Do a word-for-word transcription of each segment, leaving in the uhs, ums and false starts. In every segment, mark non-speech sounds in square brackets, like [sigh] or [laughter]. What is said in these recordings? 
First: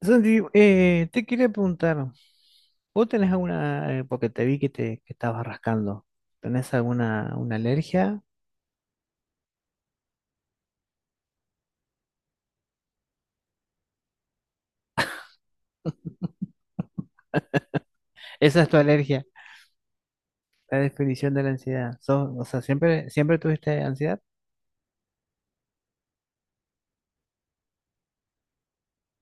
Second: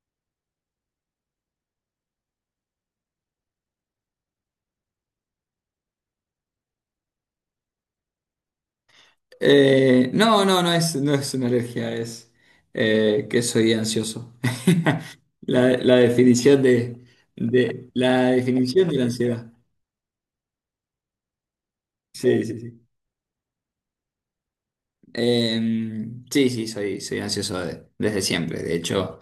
Santi, eh, te quería preguntar, ¿vos tenés alguna, eh, porque te vi que te que estabas rascando? ¿Tenés alguna una alergia? Eh, no, no, no es, no es una alergia, es eh, que soy ansioso. [laughs] La, la definición de, de- la Esa es tu definición de la alergia, ansiedad. la definición de la ansiedad. Sos- Sí, O sí, sea, sí. siempre, siempre tuviste ansiedad Eh, sí, sí, soy, soy ansioso de- desde siempre. De hecho,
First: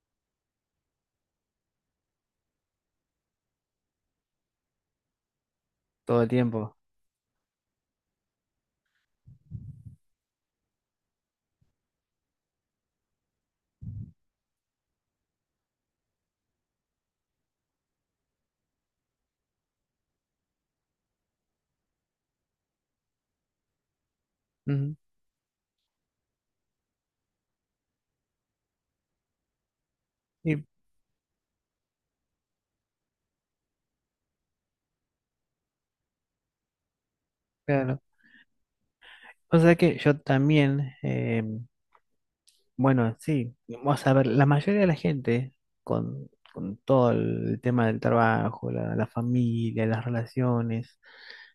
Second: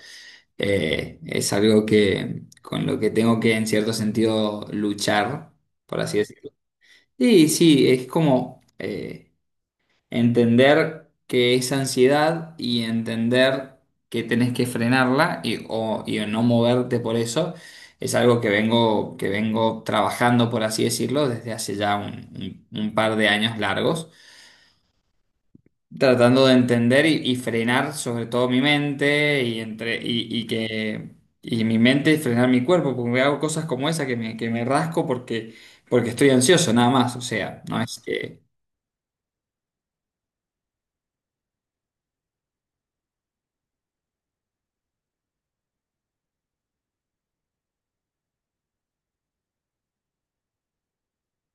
eh, es algo que con lo que tengo que en cierto sentido luchar, por así todo el decirlo. tiempo. Sí, sí, es como eh, entender que es ansiedad y entender que tenés que frenarla y, o, y no moverte por eso es algo que vengo, que vengo trabajando, por así decirlo, desde hace ya un, un- un par de años largos, Ujú. tratando de entender y, y frenar sobre todo mi mente y, entre, y, y Y que... Y mi mente y frenar mi cuerpo, porque hago cosas como esa que me, que me rasco porque, porque estoy ansioso, nada más. O sea, no es claro, que. o sea que yo también, eh, bueno, sí, vamos a ver, la mayoría de la gente con, con todo el tema del trabajo, la, la familia, las relaciones.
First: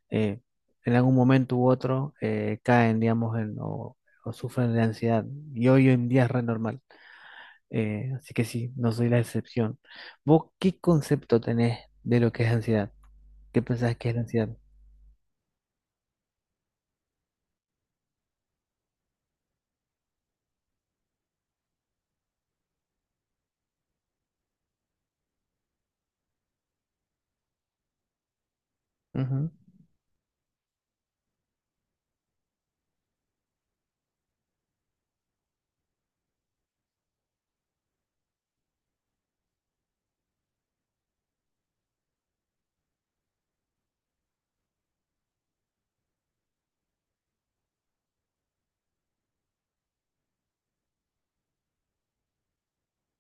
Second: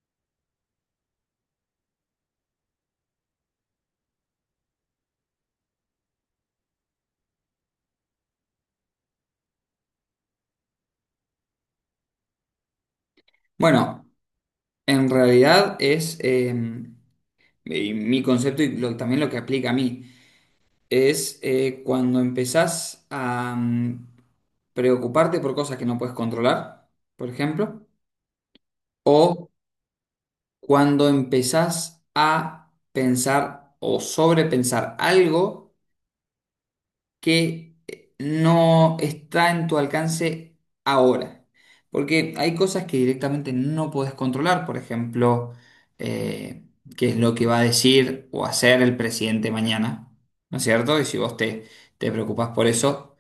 eh, en algún momento u otro eh, caen, digamos, en- o, o sufren de ansiedad. Y hoy en día es re normal. Eh, así que sí, no soy la excepción. ¿Vos qué concepto tenés de lo que es ansiedad? ¿Qué pensás Bueno. que es la ansiedad? En realidad es, eh, y mi concepto y lo- también lo que aplica a mí, es eh, cuando empezás a mm, preocuparte por cosas que no puedes controlar, por ejemplo, o Ujú. cuando empezás a pensar o sobrepensar algo que eh, no está en tu alcance ahora. Porque hay cosas que directamente no puedes controlar, por ejemplo, eh, qué es lo que va a decir o hacer el presidente mañana, ¿no es cierto? Y si vos te, te preocupás por eso.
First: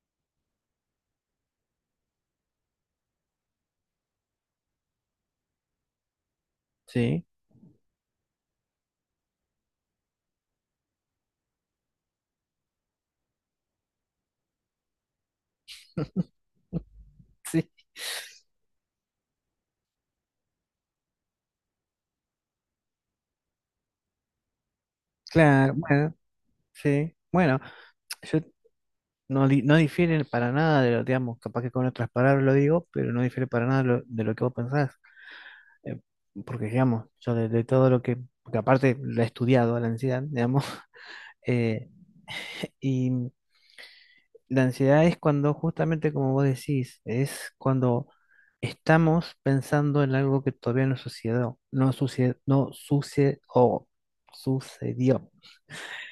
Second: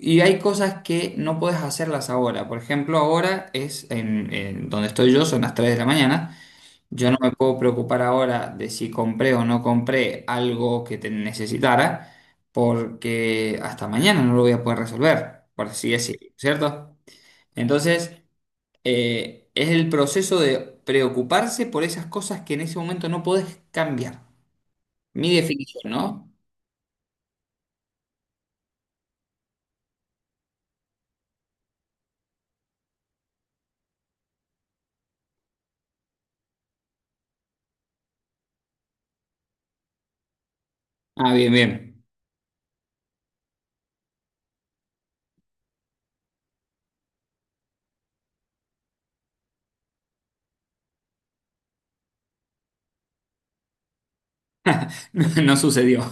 Y hay cosas que no puedes hacerlas ahora. Por ejemplo, ahora es en, en donde estoy yo, son las tres de la mañana. Yo no Sí, me puedo preocupar ahora de si compré o no compré algo que te necesitara, porque hasta mañana no lo voy a poder resolver, por así decirlo, ¿cierto? [laughs] sí, Entonces, eh, es el proceso de preocuparse por esas cosas que en ese momento no podés cambiar. Mi claro, definición, bueno, ¿no? sí. Bueno, yo no, di- no difiere para nada de lo, digamos, capaz que con otras palabras lo digo, pero no difiere para nada lo- de lo que vos pensás. Eh, Porque, digamos, yo de, de todo lo que, porque aparte la he estudiado, la ansiedad, digamos. [laughs] Ah, bien, Eh, bien. [laughs] y la ansiedad es cuando, justamente como vos decís, es cuando estamos pensando en algo que todavía no sucedió, no sucedió, no sucedió, sucedió. [laughs] No sucedió.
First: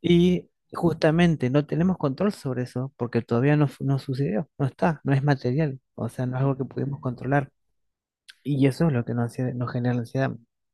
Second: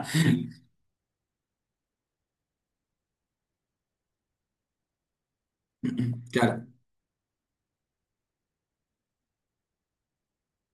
Y [laughs] justamente no tenemos control sobre eso porque todavía no, fu- no sucedió, no está, no es material, o sea, no es algo que Claro. pudimos controlar. Y eso es lo que nos, hace- nos genera la ansiedad.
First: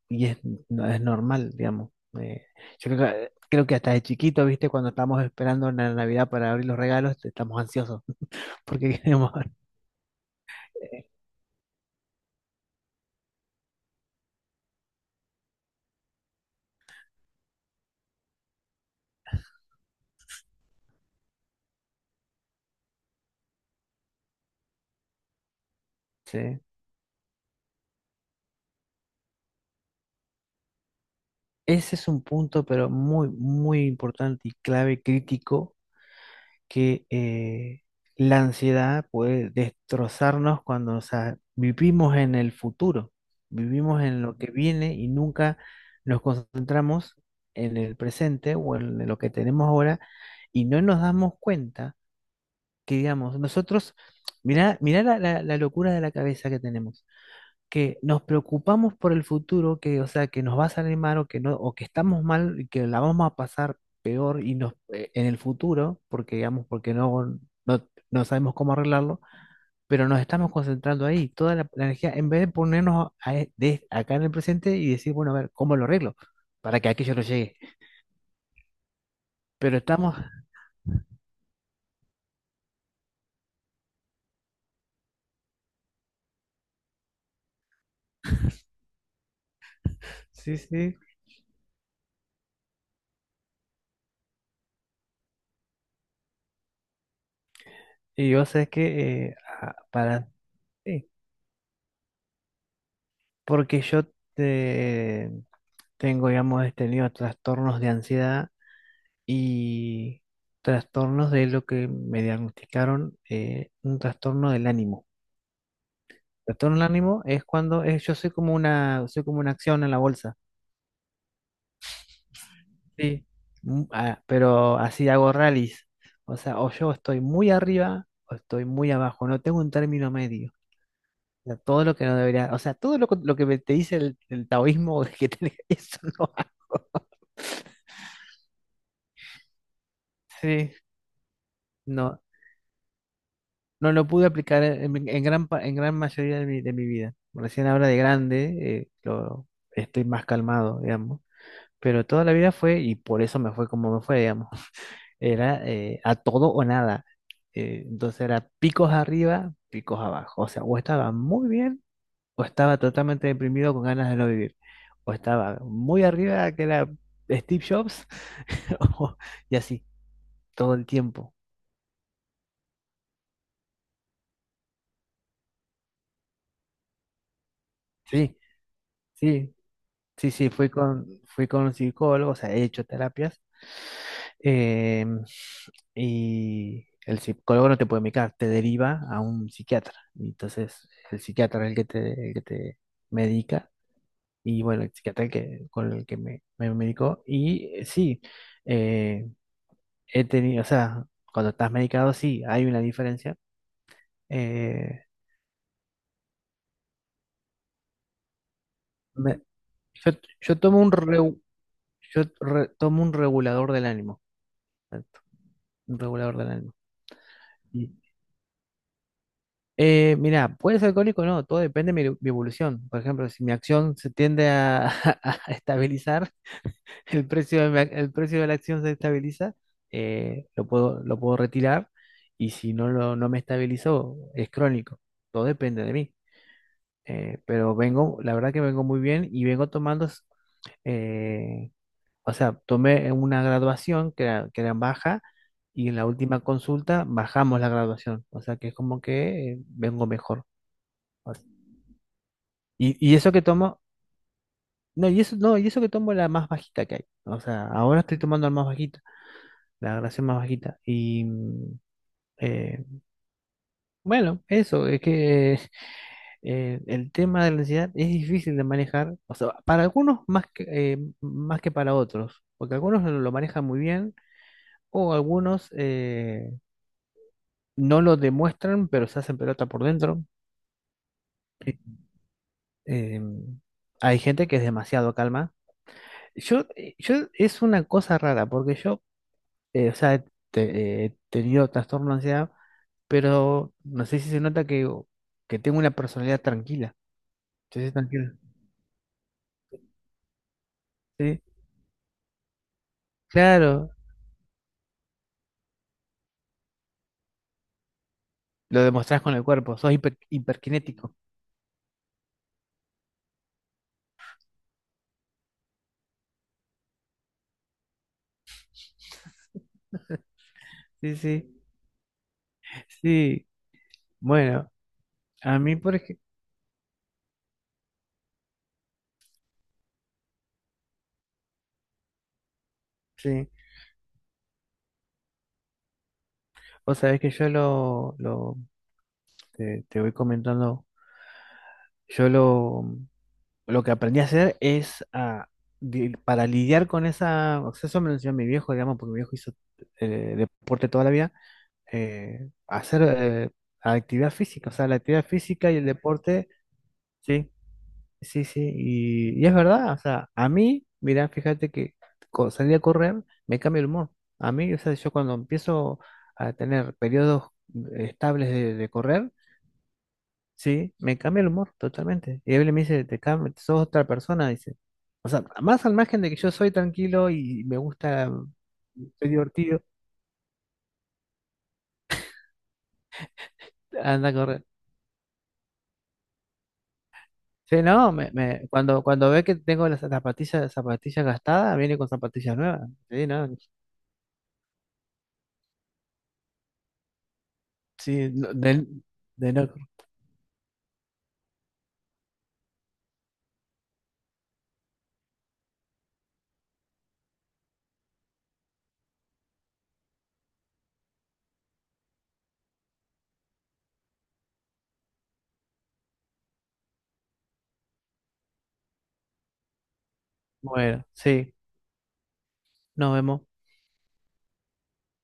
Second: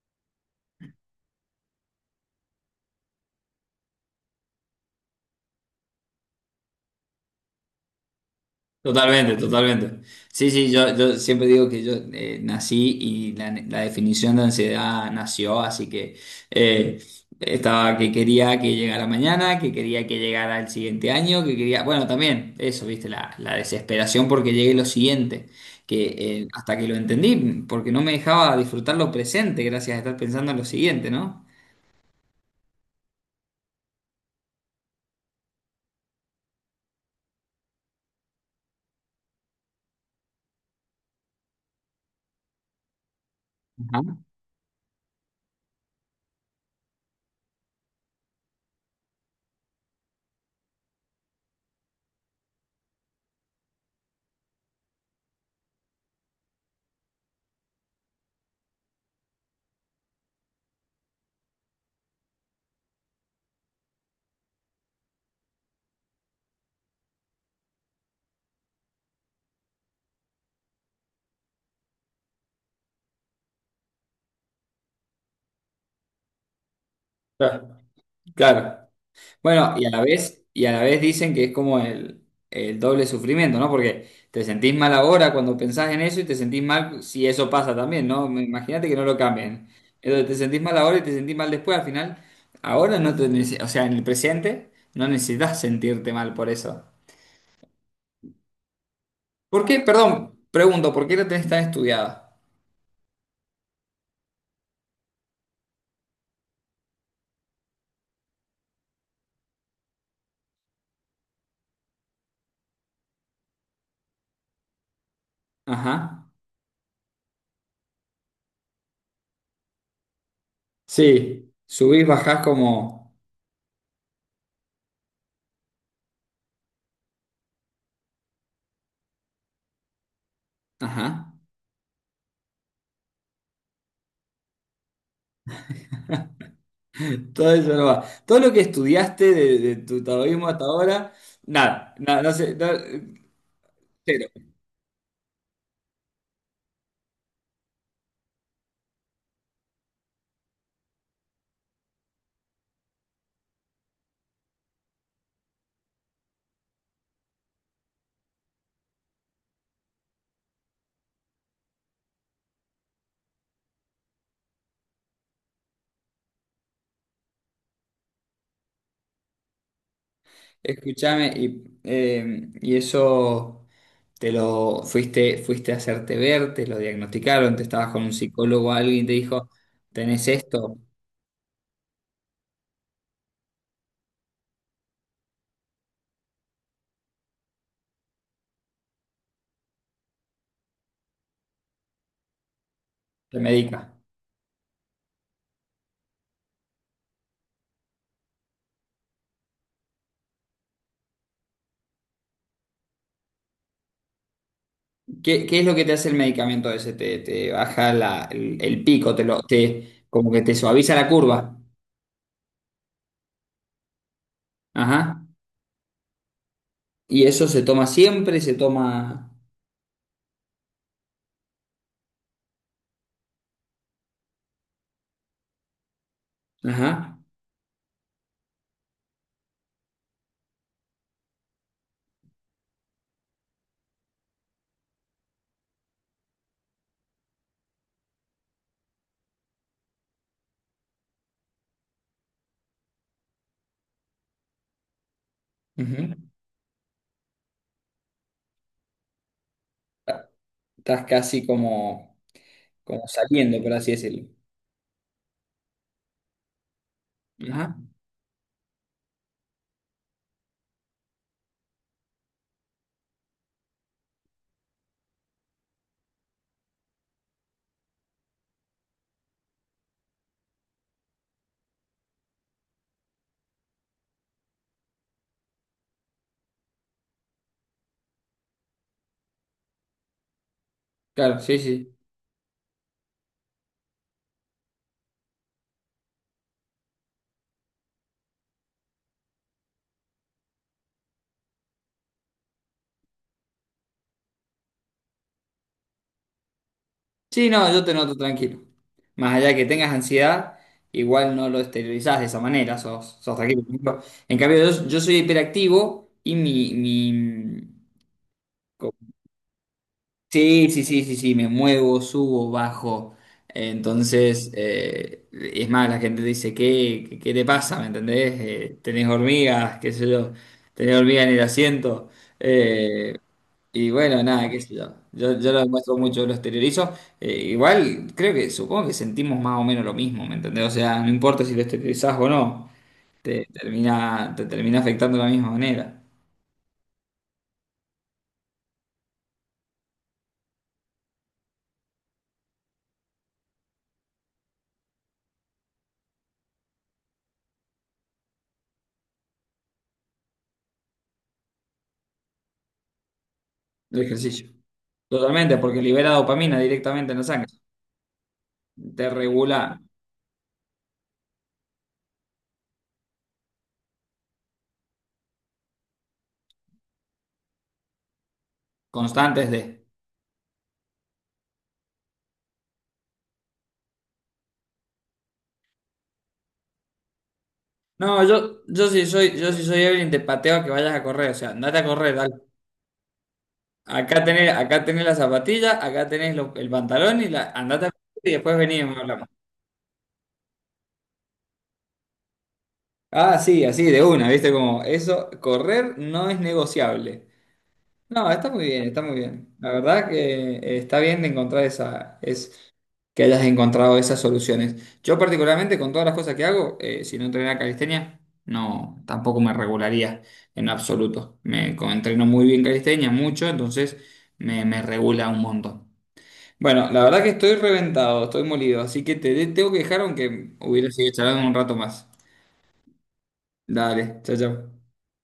Y es, no, es normal, digamos. Eh, yo creo que, creo que hasta de chiquito, ¿viste? Cuando estamos esperando la Navidad para abrir los regalos, estamos ansiosos [laughs] porque queremos Totalmente, abrir. totalmente. Sí, sí, yo, yo siempre digo que yo eh, nací y la, la definición de ansiedad nació, así que eh, estaba que quería que llegara mañana, que quería que llegara el siguiente año, que quería, bueno, también eso, viste, la, la desesperación porque llegue lo siguiente, que eh, Sí. hasta que lo entendí, porque no me dejaba disfrutar lo presente gracias a estar pensando en lo siguiente, ¿no? Ese es un punto, pero muy, muy importante y clave, crítico, que eh, la ansiedad puede destrozarnos cuando, o sea, vivimos en el futuro, Ajá. vivimos en lo que viene y nunca nos concentramos en el presente o en lo que tenemos ahora y no nos damos cuenta que, digamos, nosotros, mirá, mirá la, la- la locura de la cabeza que tenemos, que nos preocupamos por el futuro, que, o sea, que nos va a salir mal o que no, o que estamos mal y que la vamos a pasar peor y nos, eh, en el futuro, porque digamos, porque no, no, no sabemos cómo arreglarlo, pero nos estamos concentrando ahí, toda la, la energía, en vez de ponernos a e- de- acá en el presente y decir, bueno, a ver, ¿cómo lo arreglo? Para que aquello no llegue. Claro. Claro. Bueno, Pero y a la estamos, vez, y a la vez dicen que es como el, el doble sufrimiento, ¿no? Porque te sentís mal ahora cuando pensás en eso y te sentís mal si eso pasa también, ¿no? Imagínate que no lo cambien. Entonces [laughs] te sí, sentís mal sí, ahora y te sentís mal después. Al final, ahora no te, nece- o sea, en el presente no necesitas sentirte mal por eso. y yo sé que, eh, ¿Por a- qué? para, Perdón, pregunto, ¿por sí, qué la tenés tan estudiada? porque yo te, tengo, digamos, he tenido trastornos de ansiedad y trastornos de lo que me diagnosticaron, eh, un trastorno del ánimo. Ajá. Trastorno del ánimo es cuando es- yo soy como una, soy como una acción en la bolsa, Sí, subís, bajás como. sí. Mm, ah, pero así hago rallies. O sea, o yo estoy muy arriba o estoy muy abajo, no tengo un término medio. Ajá. O sea, todo lo que no debería, o sea, todo lo, que lo que te dice el, el taoísmo [laughs] que tenés, eso no. Todo eso no va. Todo lo que estudiaste de, de tu taoísmo hasta Sí, [laughs] ahora, nada, no. nada, no sé, no, No lo pude cero. aplicar en, en gran, pa- en gran mayoría de mi, de mi, vida. Recién ahora de grande, eh, lo, estoy más calmado, digamos. Pero toda la vida fue, y por eso me fue como me fue, digamos. [laughs] Era eh, a todo o nada. Eh, entonces era picos arriba, picos abajo. O sea, o estaba muy bien, o estaba totalmente deprimido con ganas de no vivir. O estaba muy arriba, que era Steve Jobs, [laughs] o- y así, todo el Escúchame, tiempo. y, eh, y eso te lo fuiste, fuiste a hacerte ver, te lo diagnosticaron, te estabas con un Sí, psicólogo, o alguien y te dijo, sí. tenés Sí, sí, fui esto, con, fui con un psicólogo, o sea, he hecho terapias, em, y el psicólogo no te puede medicar, te deriva a un psiquiatra. Y entonces, el psiquiatra es el que te, el que te te medica, medica. y bueno, el psiquiatra el que, con el que me, me medicó. Y eh, sí, eh, he tenido, o sea, cuando estás medicado, sí, hay una diferencia. Eh, ¿Qué, qué es lo que te hace el medicamento ese? Te, te baja la- el, el pico, te me- lo, te, yo, como que te yo tomo un, suaviza la reu- curva. yo re- tomo un regulador del ánimo, Ajá. un regulador del ánimo. Y eso se toma siempre, se toma. Eh, mira, puede ser alcohólico o no, todo depende de mi, mi evolución. Por ejemplo, si mi acción se tiende a, [laughs] a estabilizar, Ajá. el precio de, mi ac- el precio de la acción se estabiliza, eh, lo puedo, lo puedo retirar y si no, lo, no me estabilizó, es crónico. Todo depende de mí. Eh, pero vengo, la verdad que vengo muy bien y vengo tomando, s- eh, o sea, tomé una graduación que era, que era baja y en la Ujú. última consulta bajamos la graduación. O sea que es como que eh, vengo mejor. Estás casi como, Y, como y eso que saliendo, por tomo, así decirlo. no, y eso, no, y eso que tomo la más bajita que hay. O sea, Ajá. ahora estoy tomando la más bajita, la graduación más bajita. Y mm, eh, bueno, eso, es que [laughs] eh, el tema de la ansiedad es difícil de manejar. O sea, para algunos más que, eh, más que para otros. Porque algunos lo lo manejan muy bien, o algunos eh, no lo demuestran, pero se hacen pelota por dentro. Claro, sí, Eh, sí. eh, Hay gente que es demasiado calma. Yo, eh, yo es una cosa rara, porque yo eh, o sea, te- eh, he tenido trastorno de ansiedad, pero no sé si se nota que, que tengo una personalidad tranquila. Sí, no, Sí, yo sí, te noto tranquila. tranquilo. Más allá de que tengas ansiedad, igual Sí, no lo exteriorizás de esa manera, sos, sos tranquilo. Por claro, ejemplo, en cambio, yo, yo soy hiperactivo y mi, mi. lo co- demostrás con el cuerpo, sos hiper- Sí, sí, sí, sí, hiperkinético. sí, me muevo, subo, bajo. Entonces, eh, es más, la gente dice, ¿qué, qué, qué te pasa? ¿Me entendés? Eh, tenés hormigas, qué sé yo, tenés Sí, hormigas en el sí, asiento. Eh, sí. Y bueno, nada, qué Bueno, sé yo. Yo, yo lo a mí, por demuestro ejemplo, mucho, lo exteriorizo. Eh, igual, creo que, supongo que sentimos más o menos lo mismo, ¿me entendés? O sea, no importa si lo exteriorizás o no, te sí, termina, te termina afectando de la misma manera vos sabés que yo lo, lo te, te voy comentando, yo lo, lo que aprendí a hacer es a, di- para lidiar con esa, o sea, eso me lo enseñó mi viejo, digamos, porque mi viejo hizo eh, deporte toda la vida, eh, hacer eh, el actividad ejercicio. física, o sea, la actividad Totalmente, física y porque el libera deporte, dopamina directamente en la sangre. sí, sí, sí, Te y, y es regula verdad, o sea, a mí, mirá, fíjate que co- salir a correr me cambia el humor, a mí, o sea, yo cuando empiezo a tener periodos eh, estables de, de correr, constantes de. sí, me cambia el humor totalmente, y él me dice, te cambia, sos otra persona, dice, o sea, más al margen de que yo soy tranquilo y me No, gusta, yo, yo sí soy soy, yo sí soy divertido, Evelyn, te pateo a que vayas a correr. O sea, andate a correr, dale. Acá anda a tenés, correr. acá tenés la zapatilla, acá tenés lo- el pantalón y la, Sí, andate a correr no, y me, después me- venimos y cuando, hablamos. cuando ve que tengo las zapatillas, zapatillas gastadas, viene con zapatillas nuevas. Sí, Ah, no, sí, así, de una, ¿viste? Como eso, correr no es negociable. No, sí, está no, muy bien, de, está muy de bien. no, La verdad que eh, está bien de encontrar esa, es que hayas encontrado esas soluciones. Yo particularmente con todas las cosas que hago, eh, si no entrenara calistenia, no, tampoco me regularía en absoluto. Me co- entreno muy bien calistenia, mucho, entonces me, me regula un montón. Bueno, la verdad que estoy reventado, estoy molido, así que te de- tengo que dejar aunque hubiera bueno, seguido charlando sí, un rato más. nos vemos. Dale, chao, chao.